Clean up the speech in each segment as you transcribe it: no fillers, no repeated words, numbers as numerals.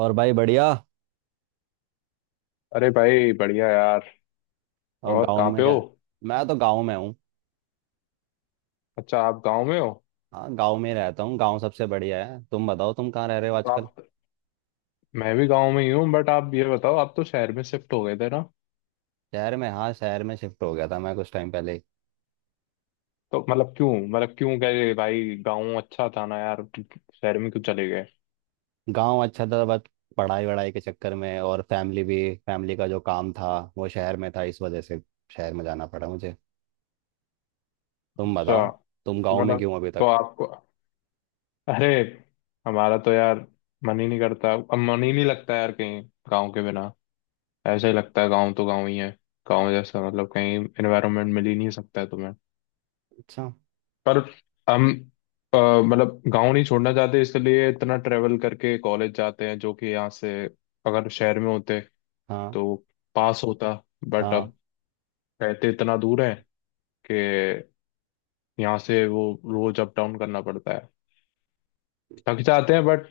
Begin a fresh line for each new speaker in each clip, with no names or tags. और भाई बढ़िया।
अरे भाई बढ़िया यार।
और
और
गांव
कहाँ
में
पे
क्या?
हो?
मैं तो गांव में हूँ।
अच्छा, आप गांव में हो।
हाँ, गांव में ही रहता हूँ। गांव सबसे बढ़िया है। तुम बताओ, तुम कहाँ रह रहे हो
तो
आजकल?
आप मैं भी गांव में ही हूँ, बट आप ये बताओ, आप तो शहर में शिफ्ट हो गए थे ना?
शहर में, हाँ, शहर में शिफ्ट हो गया था मैं कुछ टाइम पहले।
तो मतलब क्यों, गए भाई, गांव अच्छा था ना यार? शहर में क्यों चले गए?
गांव अच्छा था बस। पढ़ाई वढ़ाई के चक्कर में और फैमिली भी। फैमिली का जो काम था वो शहर में था, इस वजह से शहर में जाना पड़ा मुझे। तुम
अच्छा
बताओ, तुम गांव
तो
में
मतलब
क्यों अभी
तो
तक?
आपको अरे, हमारा तो यार मन ही नहीं करता, अब मन ही नहीं लगता यार, कहीं गांव के बिना। ऐसा ही लगता है, गांव तो गांव ही है। गांव जैसा मतलब कहीं एनवायरनमेंट मिल ही नहीं सकता है तुम्हें।
अच्छा।
पर हम मतलब गांव नहीं छोड़ना चाहते इसलिए इतना ट्रेवल करके कॉलेज जाते हैं, जो कि यहाँ से अगर शहर में होते
हाँ।
तो पास होता, बट
हाँ।
अब रहते इतना दूर है कि यहाँ से वो रोज अप डाउन करना पड़ता है। थक जाते हैं बट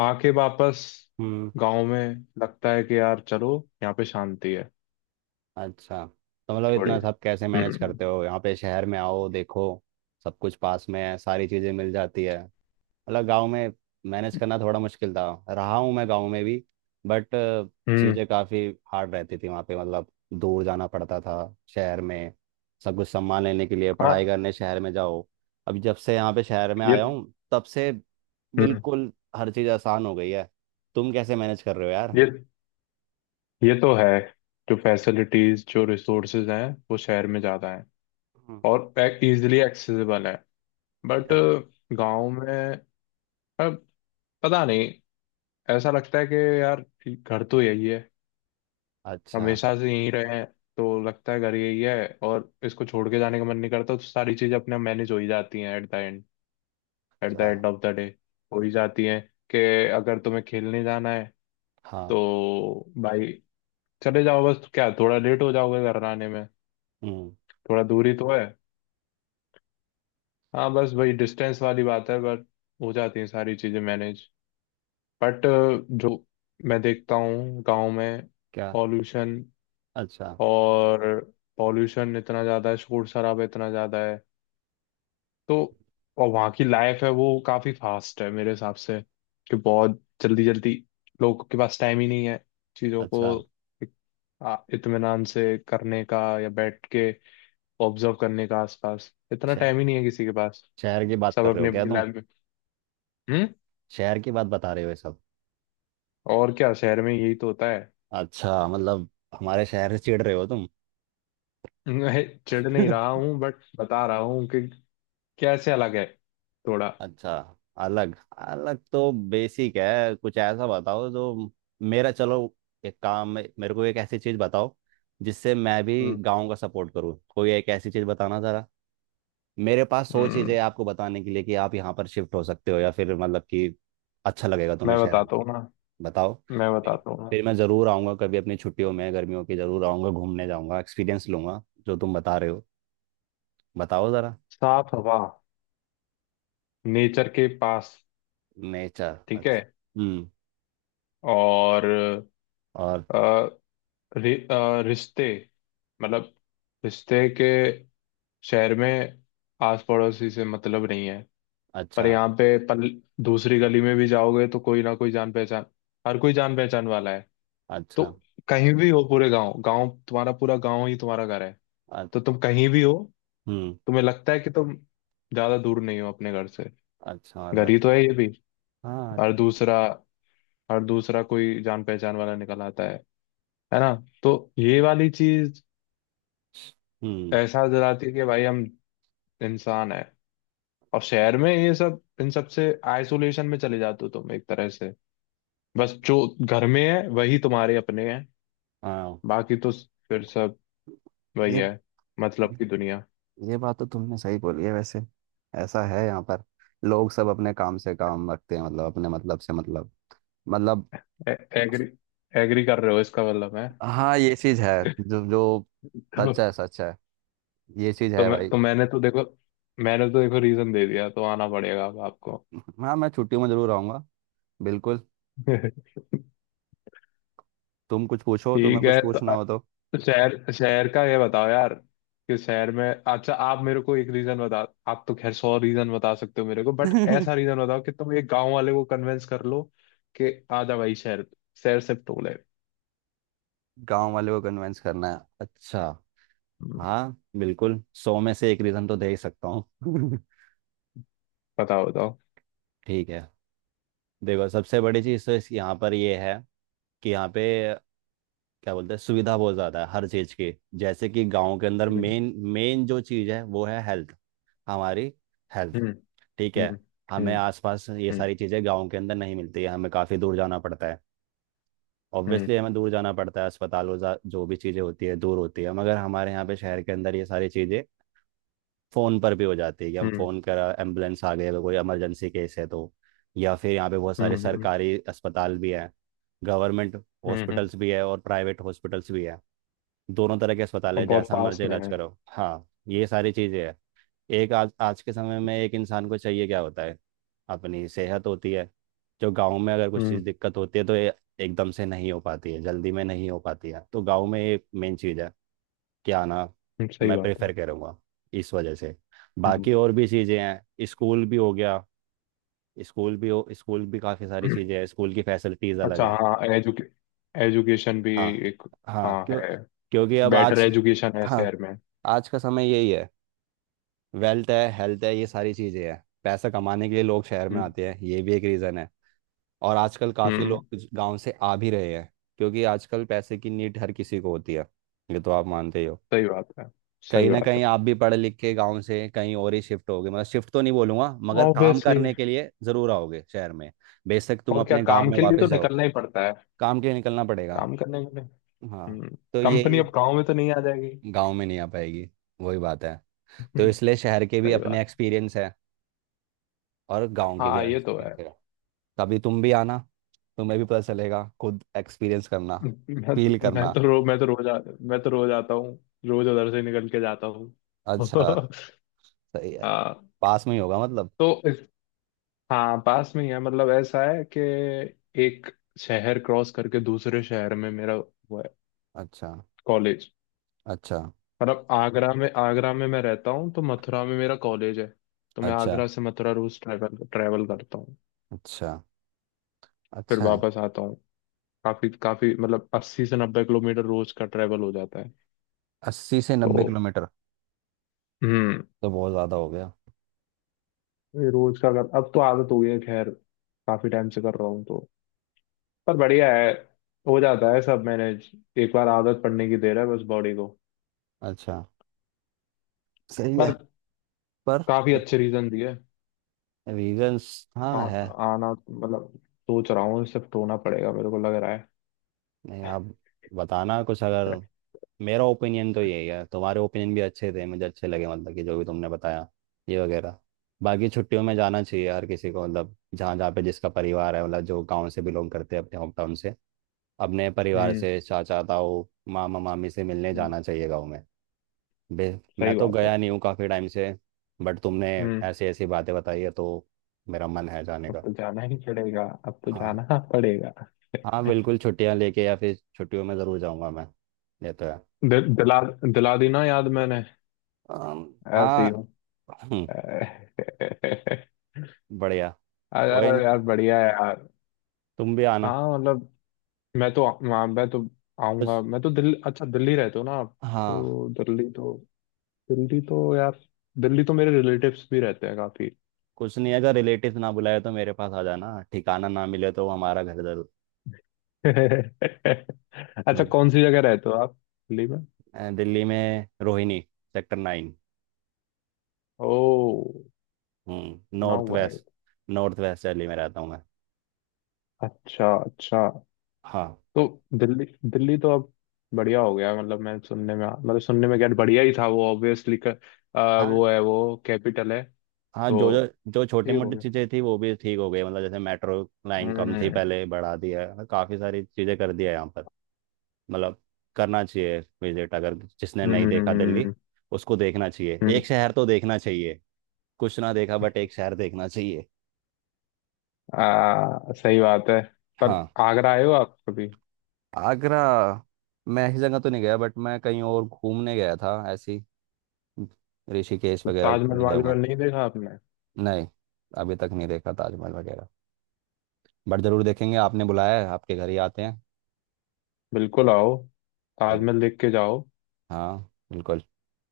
आके वापस
हम्म।
गांव में लगता है कि यार चलो, यहाँ पे शांति है।
अच्छा, तो मतलब
थोड़ी।
इतना सब कैसे मैनेज
हम्म।
करते हो? यहाँ पे शहर में आओ देखो, सब कुछ पास में है, सारी चीज़ें मिल जाती है। मतलब गांव में मैनेज करना थोड़ा मुश्किल था। रहा हूँ मैं गांव में भी, बट
हम्म।
चीज़ें काफ़ी हार्ड रहती थी वहाँ पे। मतलब दूर जाना पड़ता था शहर में, सब कुछ सम्मान लेने के लिए,
हाँ।
पढ़ाई करने शहर में जाओ। अब जब से यहाँ पे शहर में
ये।
आया हूँ तब से
हम्म।
बिल्कुल हर चीज़ आसान हो गई है। तुम कैसे मैनेज कर रहे हो यार?
ये ये तो है। जो फैसिलिटीज, जो रिसोर्सेज हैं वो शहर में ज़्यादा हैं
हम्म,
और इजीली एक्सेसिबल है, बट
yeah।
गांव में अब पता नहीं, ऐसा लगता है कि यार घर तो यही है।
अच्छा।
हमेशा से यहीं रहे हैं, तो लगता है घर यही है और इसको छोड़ के जाने का मन नहीं करता, तो सारी चीज़ें अपने मैनेज हो ही जाती हैं at the end. At the
अच्छा।
एंड ऑफ द डे हो ही जाती हैं। कि अगर तुम्हें खेलने जाना है तो
हाँ।
भाई चले जाओ, बस क्या, थोड़ा लेट हो जाओगे घर आने में,
हम्म।
थोड़ा दूरी तो है। हाँ, बस वही डिस्टेंस वाली बात है, बट हो जाती हैं सारी चीज़ें मैनेज। बट जो मैं देखता हूँ गांव में,
क्या?
पॉल्यूशन,
अच्छा।
और पॉल्यूशन इतना ज़्यादा है, शोर शराबा इतना ज़्यादा है। तो और वहाँ की लाइफ है वो काफ़ी फास्ट है मेरे हिसाब से, कि बहुत जल्दी जल्दी लोगों के पास टाइम ही नहीं है चीज़ों को
अच्छा।
एक, इत्मीनान से करने का या बैठ के ऑब्जर्व करने का, आसपास इतना
शह-
टाइम ही नहीं है किसी के पास।
शहर की बात
सब
कर रहे हो
अपनी
क्या
अपनी
तुम?
लाइफ में। हम्म?
शहर की बात बता रहे हो ये सब?
और क्या, शहर में यही तो होता है।
अच्छा, मतलब हमारे शहर से चिढ़ रहे हो तुम?
मैं चिढ़ नहीं रहा हूँ बट बता रहा हूँ कि कैसे अलग है थोड़ा।
अच्छा। अलग अलग तो बेसिक है, कुछ ऐसा बताओ जो। मेरा चलो, एक काम है, मेरे को एक ऐसी चीज बताओ जिससे मैं भी
हम्म।
गांव का सपोर्ट करूँ। कोई एक ऐसी चीज बताना जरा। मेरे पास 100 चीजें
हम्म।
हैं आपको बताने के लिए कि आप यहाँ पर शिफ्ट हो सकते हो, या फिर मतलब कि अच्छा लगेगा तुम्हें
मैं
शहर आने
बताता
के
हूँ
लिए।
ना,
बताओ।
मैं
फिर
बताता हूँ ना।
फिर मैं ज़रूर आऊँगा कभी अपनी छुट्टियों में, गर्मियों की ज़रूर आऊँगा, घूमने जाऊँगा, एक्सपीरियंस लूंगा जो तुम बता रहे हो। बताओ ज़रा।
साफ हवा, नेचर के पास।
नेचर,
ठीक है।
अच्छा। हम्म।
और
और?
अ, रिश्ते, मतलब रिश्ते के। शहर में आस पड़ोसी से मतलब नहीं है, पर
अच्छा।
यहाँ पे पल दूसरी गली में भी जाओगे तो कोई ना कोई जान पहचान, हर कोई जान पहचान वाला है। तो
अच्छा।
कहीं भी हो पूरे गांव, गांव तुम्हारा, पूरा गांव ही तुम्हारा घर है।
अ-
तो तुम कहीं भी हो,
हम्म।
तुम्हें लगता है कि तुम ज्यादा दूर नहीं हो अपने घर से,
अच्छा,
घर ही
मतलब।
तो है ये भी।
हाँ।
और दूसरा, कोई जान पहचान वाला निकल आता है ना? तो ये वाली चीज
हम्म।
एहसास दिलाती है कि भाई हम इंसान है, और शहर में ये सब, इन सब से आइसोलेशन में चले जाते हो तुम एक तरह से। बस जो घर में है वही तुम्हारे अपने हैं,
हाँ।
बाकी तो फिर सब वही
ये
है, मतलब की दुनिया।
ये बात तो तुमने सही बोली है वैसे। ऐसा है यहाँ पर, लोग सब अपने काम से काम रखते हैं, मतलब अपने मतलब से मतलब। मतलब।
ए- एग्री एग्री कर रहे हो, इसका मतलब है।
हाँ, ये चीज है जो जो
तो,
सच है, सच है। ये चीज है भाई।
मैंने तो देखो, रीजन दे दिया, तो आना पड़ेगा अब आपको।
हाँ, मैं छुट्टियों में जरूर आऊंगा, बिल्कुल। तुम कुछ पूछो, तुम्हें
ठीक
कुछ
है, तो
पूछना
अ-
हो तो।
शहर शहर का ये बताओ यार, कि शहर में, अच्छा आप मेरे को एक रीजन बता। आप तो खैर 100 रीजन बता सकते हो मेरे को, बट ऐसा रीजन बताओ कि तुम एक गांव वाले को कन्विंस कर लो कि आ जा भाई शहर, शिफ्ट हो ले।
गांव वाले को कन्विंस करना है, अच्छा।
हम्म।
हाँ बिल्कुल, 100 में से 1 रीज़न तो दे ही सकता हूँ।
बताओ बताओ।
ठीक है, देखो सबसे बड़ी चीज़ तो इस यहाँ पर ये है कि यहाँ पे क्या बोलते हैं, सुविधा बहुत ज़्यादा है हर चीज़ की। जैसे कि गांव के अंदर
हम्म।
मेन, मेन जो चीज़ है वो है हेल्थ, हमारी हेल्थ।
हम्म।
ठीक
हम्म।
है। हमें
हम्म।
आसपास ये सारी चीज़ें गांव के अंदर नहीं मिलती है, हमें काफ़ी दूर जाना पड़ता है।
हम्म।
ऑब्वियसली हमें दूर जाना पड़ता है, अस्पताल जो भी चीज़ें होती है दूर होती है, मगर हमारे यहाँ पे शहर के अंदर ये सारी चीज़ें फोन पर भी हो जाती है, कि हम
हम्म।
फोन करा एम्बुलेंस आ गई, अगर कोई इमरजेंसी केस है तो। या फिर यहाँ पे बहुत
हम्म।
सारे
हम्म। हम्म।
सरकारी अस्पताल भी हैं। गवर्नमेंट
हम्म।
हॉस्पिटल्स भी है और प्राइवेट हॉस्पिटल्स भी है। दोनों तरह के अस्पताल
और
है,
बहुत
जैसा
पास
मर्जी
में
इलाज
है।
करो। हाँ, ये सारी चीज़ें हैं। एक आज, आज के समय में एक इंसान को चाहिए क्या होता है, अपनी सेहत होती है। जो गांव में अगर कुछ चीज़
हम्म।
दिक्कत होती है तो ये एकदम से नहीं हो पाती है, जल्दी में नहीं हो पाती है, तो गांव में ये मेन चीज़ है क्या ना।
हम्म। सही
मैं
बात है।
प्रेफर करूँगा इस वजह से।
हम्म।
बाकी और भी चीज़ें हैं, स्कूल भी हो गया। स्कूल भी काफ़ी सारी चीज़ें हैं, स्कूल की फैसिलिटीज़ अलग
अच्छा,
हैं।
हाँ, एजुकेशन भी।
हाँ।
एक,
हाँ,
हाँ,
क्यों,
है।
क्योंकि अब
बेटर
आज।
एजुकेशन है
हाँ,
शहर में।
आज का समय यही है। वेल्थ है, हेल्थ है, ये सारी चीज़ें हैं, पैसा कमाने के लिए लोग शहर में
हम्म।
आते हैं, ये भी एक रीज़न है। और आजकल काफ़ी
हम्म।
लोग गांव से आ भी रहे हैं, क्योंकि आजकल पैसे की नीड हर किसी को होती है। ये तो आप मानते ही हो।
सही बात है।
कहीं
सही
ना
बात
कहीं
है।
आप भी पढ़ लिख के गांव से कहीं और ही शिफ्ट होगे, मतलब शिफ्ट तो नहीं बोलूंगा, मगर काम
ऑब्वियसली।
करने के लिए जरूर आओगे शहर में। बेशक तुम
और क्या,
अपने गांव
काम
में
के लिए
वापस
तो
जाओ।
निकलना ही पड़ता है।
काम के लिए निकलना पड़ेगा।
काम करने के लिए।
हाँ।
हम्म।
तो
कंपनी
यही।
अब गाँव में तो नहीं आ जाएगी।
गांव में नहीं आ पाएगी, वही बात है। तो
हम्म,
इसलिए शहर के भी
सही
अपने
बात।
एक्सपीरियंस है और गांव के भी
हाँ, ये तो
एक्सपीरियंस
है।
है। कभी तुम भी आना, तुम्हें भी पता चलेगा, खुद एक्सपीरियंस करना, फील
मैं
करना।
तो रो मैं तो मैं तो रोज आता हूँ। रोज उधर से निकल के जाता हूँ।
अच्छा। सही है।
हाँ।
पास में ही होगा मतलब।
तो हाँ, पास में ही है, मतलब ऐसा है कि एक शहर क्रॉस करके दूसरे शहर में मेरा वो है
अच्छा।
कॉलेज।
अच्छा।
मतलब आगरा में मैं रहता हूँ तो मथुरा में मेरा कॉलेज है। तो मैं
अच्छा।
आगरा से मथुरा रोज ट्रैवल ट्रैवल करता हूँ।
अच्छा।
फिर
अच्छा है।
वापस आता हूँ। काफी काफी मतलब 80 से 90 किलोमीटर रोज का ट्रैवल हो जाता है।
अस्सी से
तो
नब्बे किलोमीटर
हम्म।
तो बहुत ज़्यादा हो गया।
ये रोज का, अगर अब तो आदत हो गई है खैर, काफी टाइम से कर रहा हूँ तो, पर बढ़िया है। हो जाता है सब मैनेज। एक बार आदत पड़ने की देर है बस बॉडी को।
अच्छा। सही है।
पर
पर।
काफी
क्या?
अच्छे रीजन दिए।
रीजंस, हाँ है।
आना मतलब सोच रहा हूँ, शिफ्ट होना पड़ेगा मेरे को लग रहा है।
नहीं आप, बताना कुछ अगर। मेरा ओपिनियन तो यही है, तुम्हारे ओपिनियन भी अच्छे थे, मुझे अच्छे लगे मतलब कि जो भी तुमने बताया ये वगैरह। बाकी छुट्टियों में जाना चाहिए हर किसी को, मतलब जहाँ जहाँ पे जिसका परिवार है, मतलब जो गांव से बिलोंग करते हैं अपने होम टाउन से, अपने परिवार
हम्म।
से, चाचा ताऊ, मामा मामी से मिलने
हम्म,
जाना चाहिए गाँव में। बे- मैं
सही
तो
बात है।
गया नहीं हूँ काफ़ी टाइम से, बट तुमने
हम्म।
ऐसी ऐसी बातें बताई है तो मेरा मन है जाने
अब
का।
तो जाना ही पड़ेगा, अब तो
हाँ,
जाना पड़ेगा।
हाँ बिल्कुल, छुट्टियाँ लेके या फिर छुट्टियों में ज़रूर जाऊँगा मैं। ये तो है।
दि, दिला दिला दी ना याद मैंने। ऐसे
हाँ।
ही हूँ।
हम्म। बढ़िया। कोई
अरे
नहीं,
यार बढ़िया है यार।
तुम भी आना।
हाँ मतलब, मैं तो आ- मैं तो आऊंगा।
कुछ।
मैं तो दिल्ली अच्छा, दिल्ली रहते हो ना आप?
हाँ,
तो दिल्ली तो दिल्ली तो यार दिल्ली तो मेरे रिलेटिव्स भी रहते हैं काफी।
कुछ नहीं, अगर रिलेटिव ना बुलाए तो मेरे पास आ जाना, ठिकाना ना मिले तो हमारा घर जरूर।
अच्छा,
हम्म,
कौन सी जगह रहते हो आप, दिल्ली में?
दिल्ली में रोहिणी, सेक्टर 9।
ओ।
हम्म,
सुना
नॉर्थ
हुआ है।
वेस्ट। नॉर्थ वेस्ट दिल्ली में रहता हूँ मैं।
अच्छा, अच्छा।
हाँ।
तो दिल्ली दिल्ली तो अब बढ़िया हो गया, मतलब मैं सुनने में, क्या बढ़िया ही था वो, ऑब्वियसली कर, आ,
हाँ।
वो है वो कैपिटल है।
हाँ, जो
तो
जो, जो छोटी
ठीक हो
मोटी
गया।
चीज़ें थी वो भी ठीक हो गई, मतलब जैसे मेट्रो लाइन कम थी
हम्म।
पहले, बढ़ा दिया है, मतलब काफ़ी सारी चीज़ें कर दिया है यहाँ पर। मतलब करना चाहिए विजिट अगर। जिसने नहीं
हम्म।
देखा दिल्ली,
हम्म।
उसको देखना चाहिए,
हम्म।
एक शहर तो देखना चाहिए। कुछ ना देखा बट एक शहर देखना चाहिए।
सही बात है। पर
हाँ,
आगरा आए हो आप कभी?
आगरा। मैं ऐसी जगह तो नहीं गया, बट मैं कहीं और घूमने गया था, ऐसी ऋषिकेश
तो
वगैरह
ताजमहल
घूमने गया हूँ मैं।
वाजमहल नहीं देखा आपने?
नहीं, अभी तक नहीं देखा ताजमहल वगैरह, बट ज़रूर देखेंगे, आपने बुलाया है आपके घर ही आते
बिल्कुल आओ।
हैं।
ताजमहल देख के जाओ,
हाँ बिल्कुल।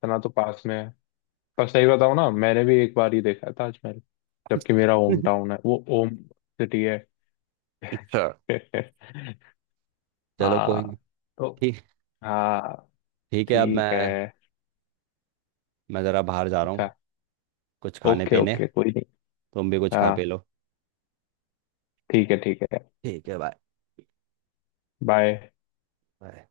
इतना तो पास में है। पर सही बताओ ना, मैंने भी एक बार ही देखा है ताजमहल, जबकि मेरा होम टाउन है वो, होम सिटी है।
अच्छा, चलो कोई
हाँ।
नहीं।
तो
ठीक।
हाँ।
ठीक है अब
ठीक है।
मैं ज़रा बाहर जा रहा
अच्छा,
हूँ, कुछ खाने
ओके,
पीने।
ओके, कोई नहीं।
तुम भी कुछ खा पी
हाँ,
लो।
ठीक है, ठीक है।
ठीक है, बाय।
बाय।
बाय।